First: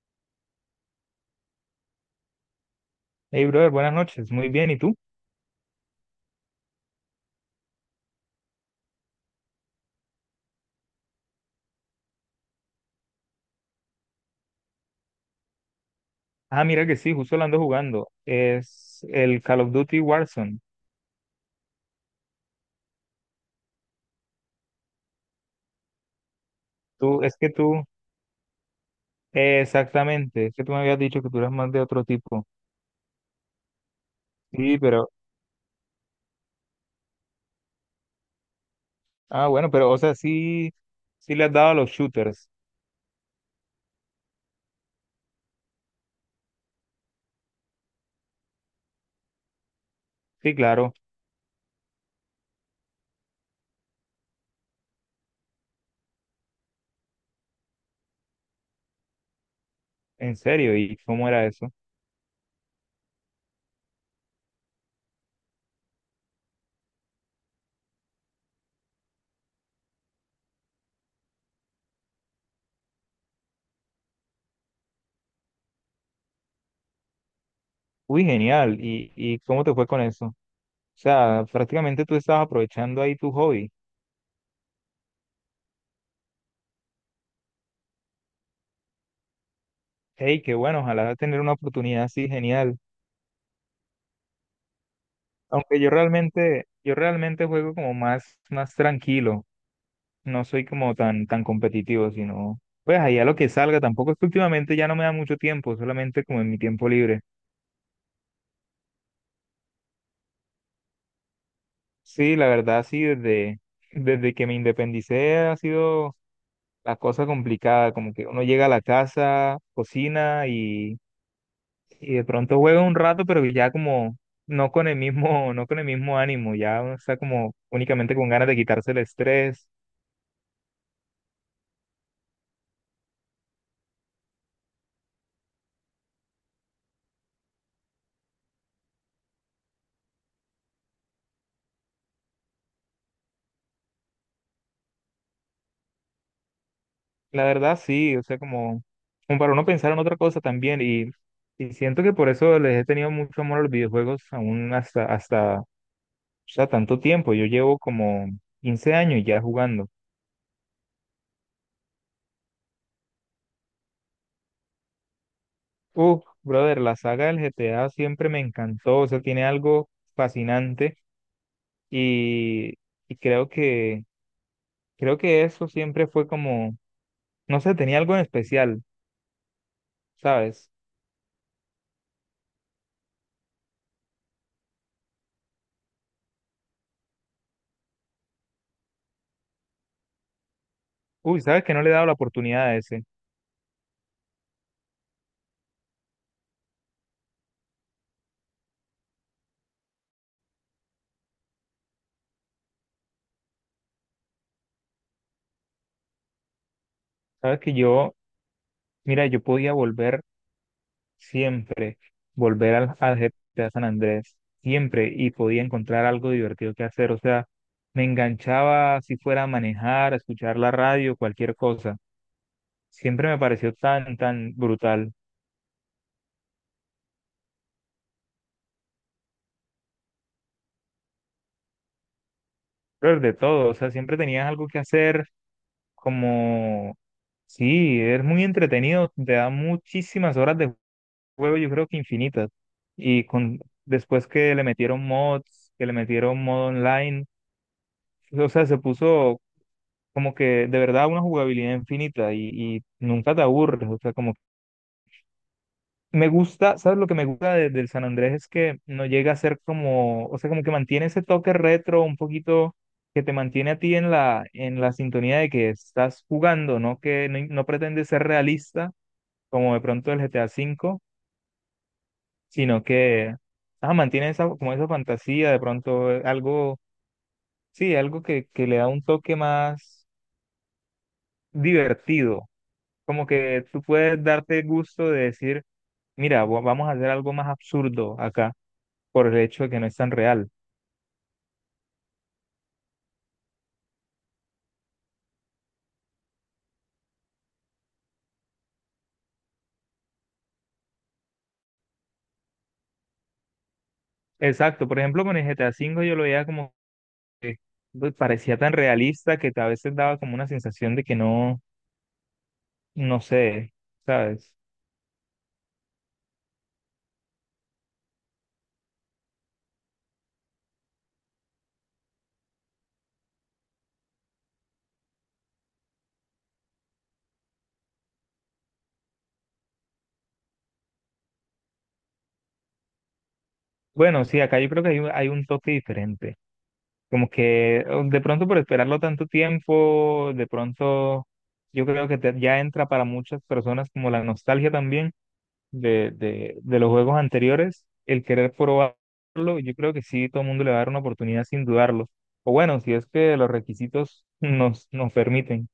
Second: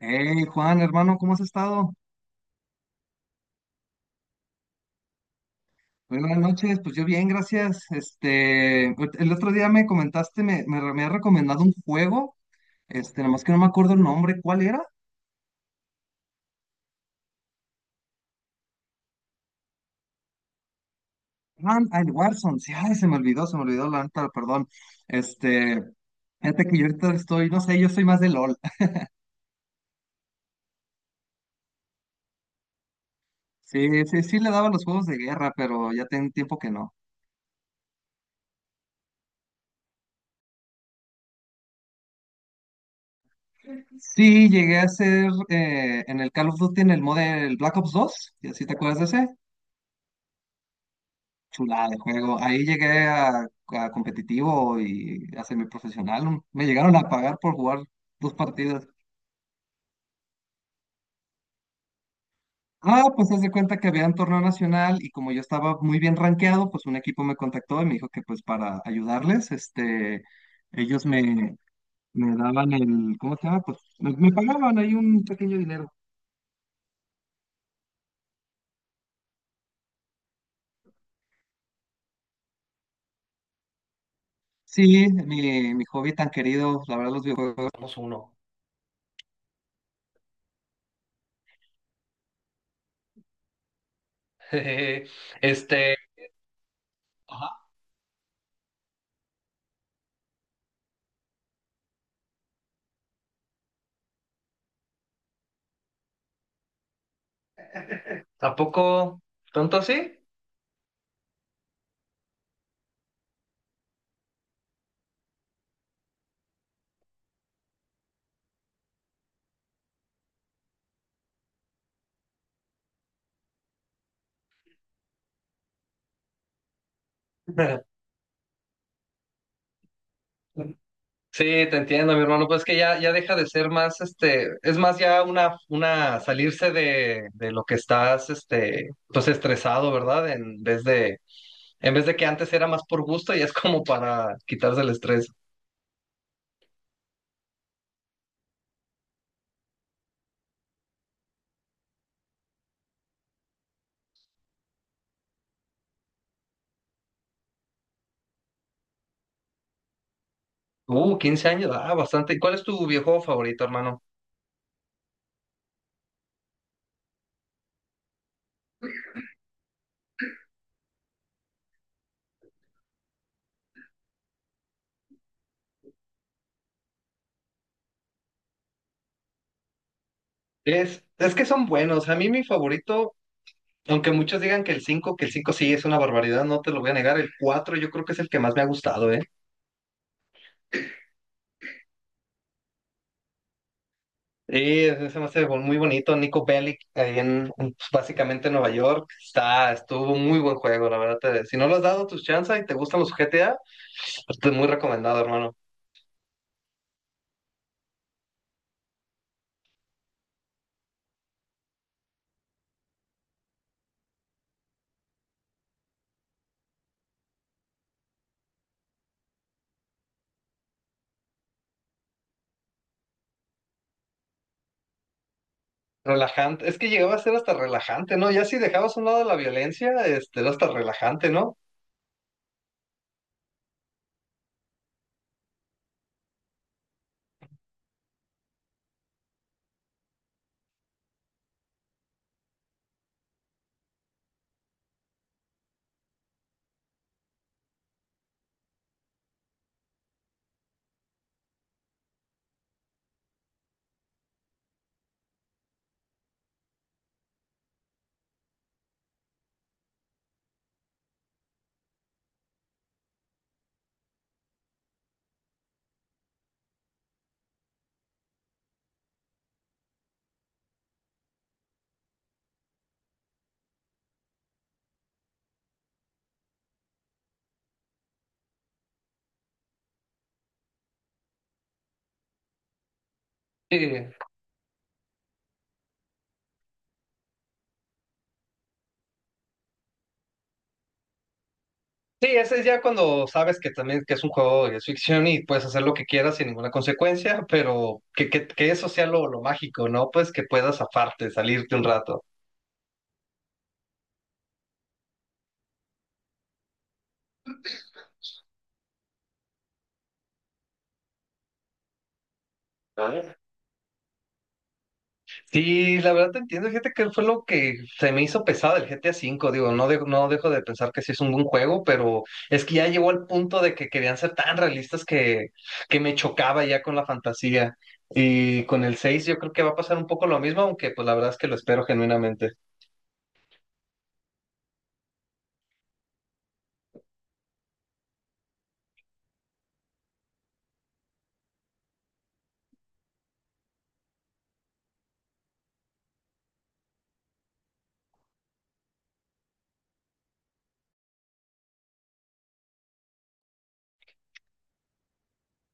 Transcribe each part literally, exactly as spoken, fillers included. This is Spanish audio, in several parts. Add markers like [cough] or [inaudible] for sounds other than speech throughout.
Hey Juan, hermano, ¿cómo has estado? Hey, brother, buenas noches. Muy bien, ¿y tú? Muy buenas noches, pues yo bien, gracias. Este, pues, el otro día me comentaste, me, me, me has recomendado un juego, este, nada más que no me acuerdo el nombre, ¿cuál era? Ah, mira que sí, justo lo ando jugando. Es el Call of Duty Warzone. Ah, el Warzone, sí, ay, se me olvidó, se me olvidó la neta, perdón. Este, fíjate que yo ahorita Tú, es estoy, que no sé, tú, yo soy más de LOL. [laughs] Eh, exactamente, es que tú me habías dicho que tú eras más de otro tipo. Sí, sí, sí le daba Sí, los juegos pero, de guerra, pero ya tengo tiempo que no. ah, bueno, pero, o sea, sí, sí le has dado a los shooters. Sí, llegué a ser eh, en el Call of Duty en el mod del Black Ops dos, ¿y así te acuerdas de ese? Sí, claro, Chulada de juego. Ahí llegué a, a competitivo y a semiprofesional. Me llegaron a pagar por jugar dos partidas. en serio, y cómo era eso? Ah, pues haz de cuenta que había un torneo nacional y como yo estaba muy bien rankeado, pues un equipo me contactó y me dijo que pues para ayudarles, este, ellos me, me daban el, ¿cómo se llama? Pues me, me pagaban ahí un pequeño dinero. Uy, genial, ¿y, y cómo te fue con eso? O sea, prácticamente tú estabas aprovechando ahí tu hobby. Sí, mi, mi hobby tan querido, la verdad los videojuegos. Somos uno. Hey, qué bueno, ojalá tener una oportunidad así, genial. [laughs] Aunque yo Este. realmente, yo realmente Ajá. juego como más, más tranquilo. No soy como tan, tan competitivo, sino pues ahí a lo que salga. Tampoco es que últimamente ya no me da mucho tiempo, solamente como en mi tiempo libre. ¿Tampoco? ¿Tonto así? Sí, la verdad, sí, desde, desde que me independicé ha sido la cosa complicada, como que uno llega a la casa, cocina y, y de pronto juega un rato, pero ya como no con el mismo, [laughs] no con el mismo ánimo, ya uno está como [laughs] únicamente con ganas de quitarse el estrés. Sí, te entiendo, mi hermano. Pues que ya, ya deja de ser más, este, es más ya una, una salirse de, de lo que estás, este, pues estresado, ¿verdad? En vez de, en vez de que antes era más por gusto y es como para quitarse el estrés. La verdad sí, o sea, como, como para uno pensar en otra cosa también y, y siento que por eso les he tenido mucho amor a los videojuegos aún hasta, hasta, o sea, tanto tiempo. Yo llevo como quince años ya jugando. Uh, quince años, ah, bastante. ¿Y cuál es tu videojuego favorito, hermano? Uf, brother, la saga del G T A siempre me encantó, o sea, tiene algo fascinante y, y creo que, creo que eso siempre fue como, no sé, tenía algo en especial, ¿sabes? Es, es que es favorito, aunque muchos digan que el cinco, que el cinco es barbaridad, no te lo voy a negar. El cuatro, yo creo que es el que más me ha gustado, ¿eh? Uy, ¿sabes que no le he dado la oportunidad a ese? Sí, ese se me hace bo- muy bonito. Nico Bellic, ahí en, en, pues, básicamente en Nueva York, está, estuvo muy buen juego, la verdad. Te- si no lo has dado tus chances y te gustan los G T A, pues, te muy recomendado, hermano. ¿Sabes que yo, mira, yo podía volver siempre volver al, al G T A San Andrés, siempre, y podía encontrar algo divertido que hacer? O sea, me enganchaba si fuera a manejar, a escuchar la radio, cualquier cosa. Siempre me pareció tan, tan brutal. Relajante, es que llegaba a ser hasta relajante, ¿no? Ya si dejabas a un lado la violencia, este, era hasta relajante, ¿no? Pero de todo, o sea, siempre tenías algo que hacer, como, sí, es muy entretenido, te da muchísimas horas de juego, yo creo que infinitas. Y con, después que le metieron mods, que le metieron modo online, o sea, se puso como que de verdad una jugabilidad infinita y, y nunca te aburres, o sea, como me gusta. ¿Sabes lo que me gusta de- del San Andrés? Es que no llega a ser como, o sea, como que mantiene ese toque retro un poquito que te mantiene a ti en la, en la sintonía de que estás jugando, ¿no? Que no, no pretende ser realista como de pronto el G T A cinco, sino que ah, mantiene esa, como esa fantasía, de pronto eh, algo, sí, algo que, que le da un toque más divertido, como que tú Sí, puedes darte gusto de decir: mira, va- vamos a hacer algo más absurdo acá por el hecho de que no es tan real. sí, ese es ya cuando sabes que también que es un juego de ficción y puedes hacer lo que quieras sin ninguna consecuencia, pero que, que, que eso sea lo, lo mágico, ¿no? Pues que puedas aparte, salirte un rato. Exacto, por ejemplo, con el G T A cinco yo lo veía como que pues, parecía tan realista que a veces daba como una sensación de que no, no sé, ¿sabes? Sí, la verdad te entiendo, fíjate que fue lo que se me hizo pesado el G T A cinco, digo, no, de- no dejo de pensar que sí es un buen juego, pero es que ya llegó al punto de que querían ser tan realistas que, que me chocaba ya con la fantasía. Y con el seis yo creo que va a pasar un poco lo mismo, aunque pues la verdad es que lo espero genuinamente. Bueno, sí, acá yo creo que hay, un- hay un toque diferente. Como que oh, de pronto por esperarlo tanto tiempo, de pronto yo creo que te- ya entra para muchas personas como la nostalgia también de, de, de los juegos anteriores, el querer probarlo. Yo creo que sí, todo el mundo le va a dar una oportunidad sin dudarlo. O bueno, si es que los requisitos [laughs] nos, nos permiten.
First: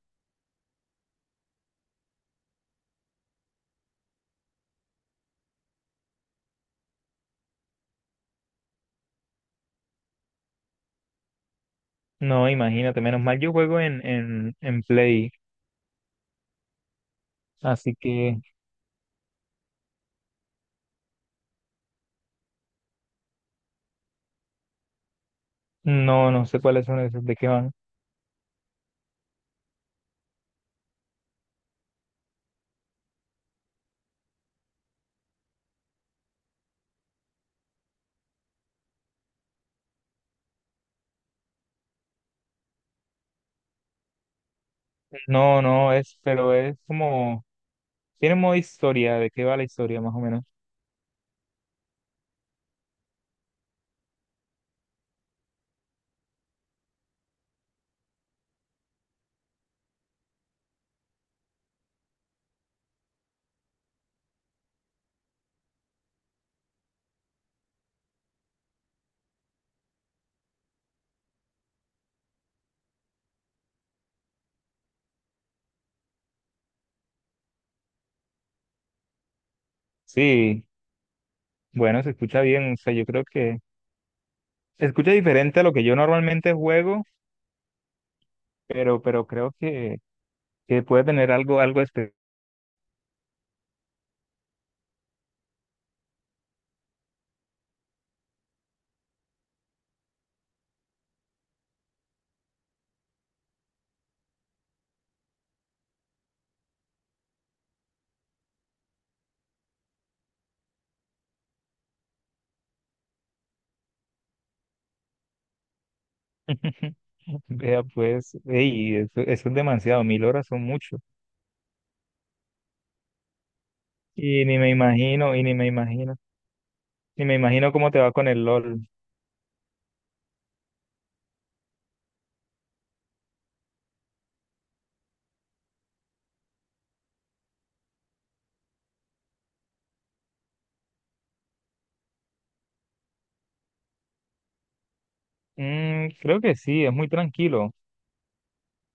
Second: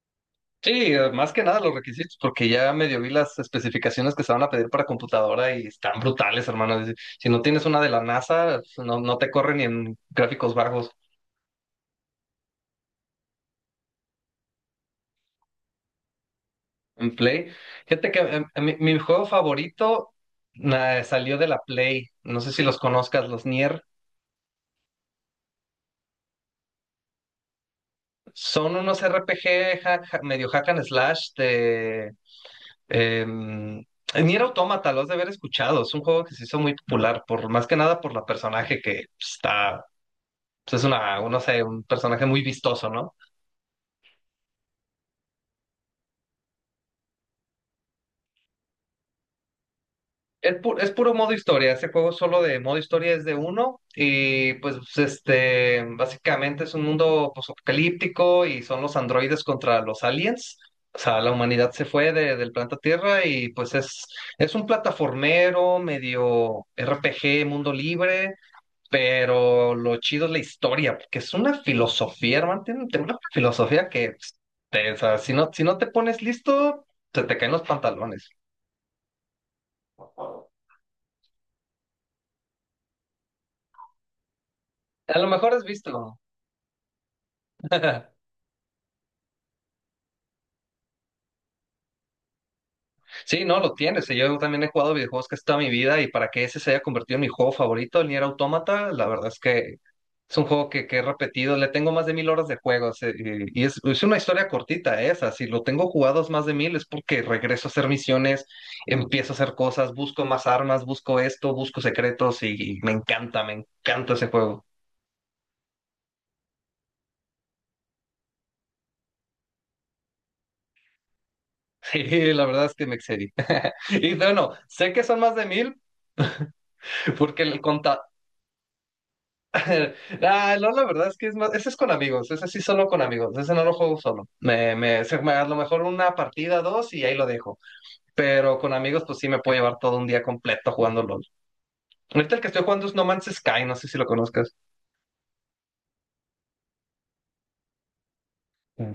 Sí, eh, más que nada los requisitos, porque ya medio vi las especificaciones que se van a pedir para computadora y están brutales, hermano. Si si no tienes una de la NASA, no, no te corre ni en gráficos bajos. No, imagínate, menos mal yo juego en, en, en Play, En Play. así Fíjate que que em, em, mi, mi juego favorito na- salió de la Play. No sé si los conozcas, los Nier. no, no sé cuáles son esos, de qué van. Son unos R P G ja- ja- medio hack and slash de... em, Nier Automata, los has de haber escuchado. Es un juego que se hizo muy popular, por, más que nada por la personaje que pues, está... pues, es una, no sé, un personaje muy vistoso, ¿no? No, no, es, pero es como, tiene modo historia, de qué va la historia más o menos. el pu- es puro modo historia, ese juego solo de modo historia es de uno y pues este, básicamente es un mundo apocalíptico y son los androides contra los aliens. O sea, la humanidad se fue de- del planeta Tierra y pues es, es un plataformero medio R P G, mundo libre, pero lo chido es la historia, porque es una filosofía, hermano, tiene, tiene una filosofía que, pues, te- o sea, si no, si no te pones listo, se te caen los pantalones. Sí, bueno, se escucha bien, o sea, yo creo que se escucha A lo mejor diferente a has lo que yo visto. normalmente juego, [laughs] pero, pero creo que que puede tener algo, algo especial. Sí, no, lo tienes. Y yo también he jugado videojuegos casi toda mi vida y para que ese se haya convertido en mi juego favorito, el Nier Automata, la verdad es que es un juego que, que he repetido. Le tengo más de mil horas de juegos eh, y, y es, es una historia cortita esa. Si lo tengo jugados más de mil es porque regreso a hacer misiones, empiezo a hacer cosas, busco más armas, busco esto, busco secretos y, y me encanta, me encanta ese juego. [laughs] [laughs] Vea, pues, ey, eso, eso es demasiado, mil horas son mucho. Sí, la verdad es que me excedí. [laughs] Y Y bueno, ni me sé que son más imagino, y de ni me mil imagino, ni me porque el, imagino cómo te conta- va con el LOL. [laughs] Ah, no, la verdad es que es más, ese es con amigos, ese sí solo con amigos, ese no lo juego solo. Me, me, se- me- a lo mejor una partida, dos y ahí lo dejo. Pero con amigos, pues sí me puedo llevar todo un día completo jugando LOL. Ahorita el que estoy jugando es No Man's Sky, no sé si lo conozcas. Mm, creo que sí, es muy tranquilo.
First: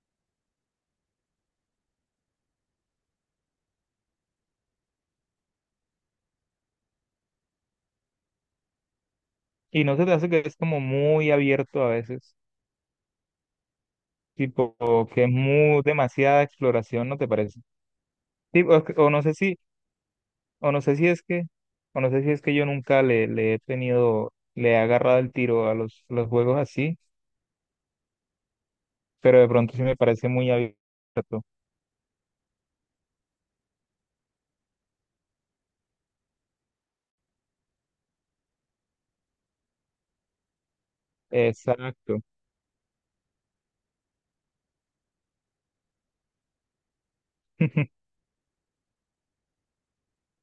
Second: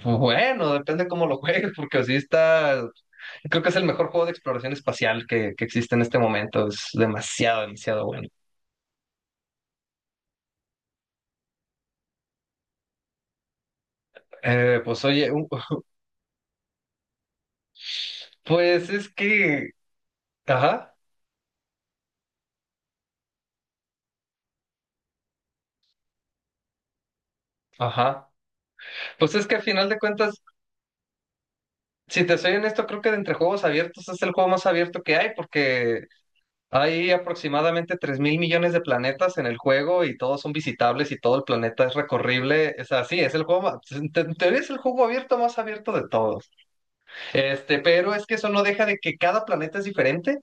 Bueno, depende cómo lo juegues, porque así está. Creo que es el mejor juego de exploración espacial que, que existe en este momento. Es demasiado, demasiado bueno. Y no se te hace que es como muy abierto a veces, tipo Eh, pues que es oye, un- muy demasiada exploración, ¿no te parece? Tipo, es pues es o no sé si, que. o no Ajá, sé si es que, o no sé si es que yo nunca le, le he tenido, le he agarrado el tiro a los, los juegos así, ajá. Pues pero es de que al pronto sí final me de parece cuentas. muy abierto. Si te soy honesto, creo que de entre juegos abiertos es el juego más abierto que hay porque hay aproximadamente tres mil millones de planetas en el juego y todos son visitables y todo el planeta es Exacto. recorrible. Es así, es el juego, ma- en te- en teoría es el juego abierto más abierto de todos. Este, [laughs] pero es que eso no deja de que cada planeta es diferente,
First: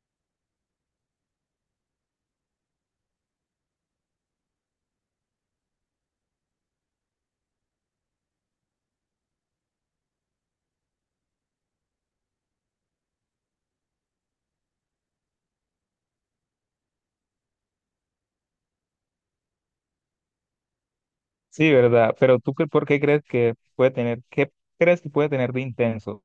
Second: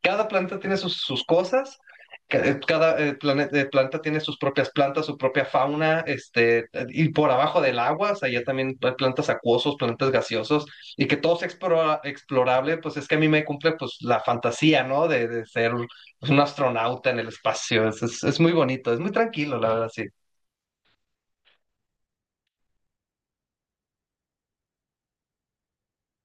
cada planeta tiene sus, sus cosas, ca- eh, cada eh, plane- eh, planeta tiene sus propias plantas, su propia fauna, este, y por abajo del agua, o sea, ya también hay plantas acuosos, plantas gaseosos, y que todo sea explora- explorable, pues es que a mí me cumple pues la fantasía, ¿no? De, de ser un astronauta en el espacio, es, es, es muy bonito, es muy tranquilo, la verdad, sí. Sí, ¿verdad? Pero tú, qué- ¿por qué crees que puede tener, qué crees que puede tener de intenso?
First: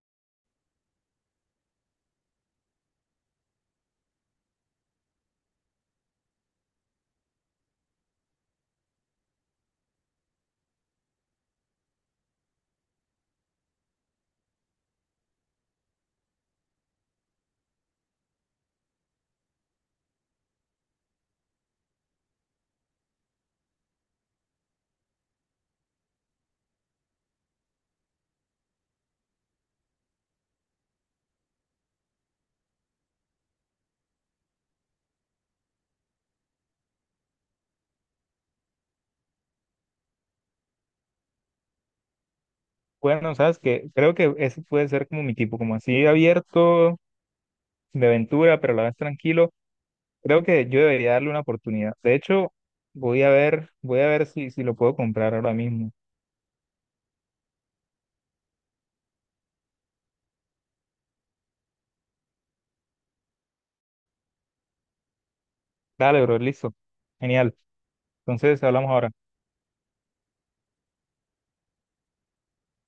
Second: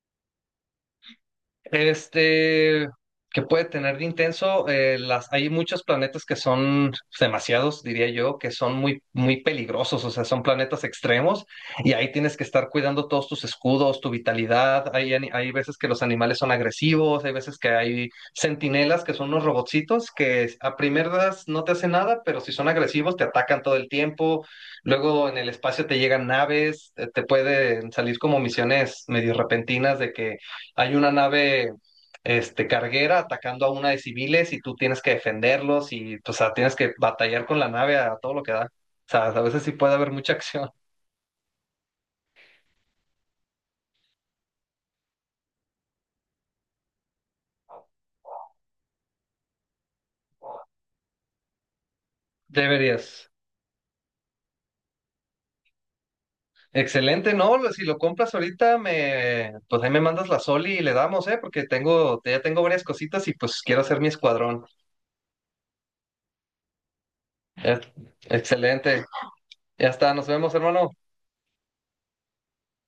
Este, que puede tener de intenso, eh, las, hay muchos planetas que son demasiados, diría yo, que son muy, muy peligrosos, o sea, son planetas extremos y ahí tienes que estar cuidando todos tus escudos, tu vitalidad. Hay, ani- hay veces que los animales son agresivos, hay veces que hay centinelas que son unos robotcitos que a primeras no te hacen nada, pero si son agresivos te atacan todo el tiempo. Luego en el espacio te llegan naves, eh, te pueden salir como misiones medio repentinas de que hay una nave este, carguera atacando a una de civiles y tú tienes que defenderlos y o sea, tienes que batallar con la nave a todo lo que da. O sea, a veces sí puede haber mucha [laughs] acción. Bueno, sabes que creo que ese puede ser como mi tipo, como así abierto, de aventura, pero a la vez tranquilo. Creo que yo debería darle una oportunidad. De hecho, voy Deberías. a ver, voy a ver si, si lo puedo comprar ahora mismo. Excelente, ¿no? Lo- Si lo compras ahorita, me, pues ahí me mandas la Soli y le damos, ¿eh? Porque tengo, ya tengo varias cositas y pues quiero hacer mi escuadrón. Dale, bro, listo. Genial. Eh, Entonces, hablamos Excelente. ahora. Ya está, nos vemos, hermano.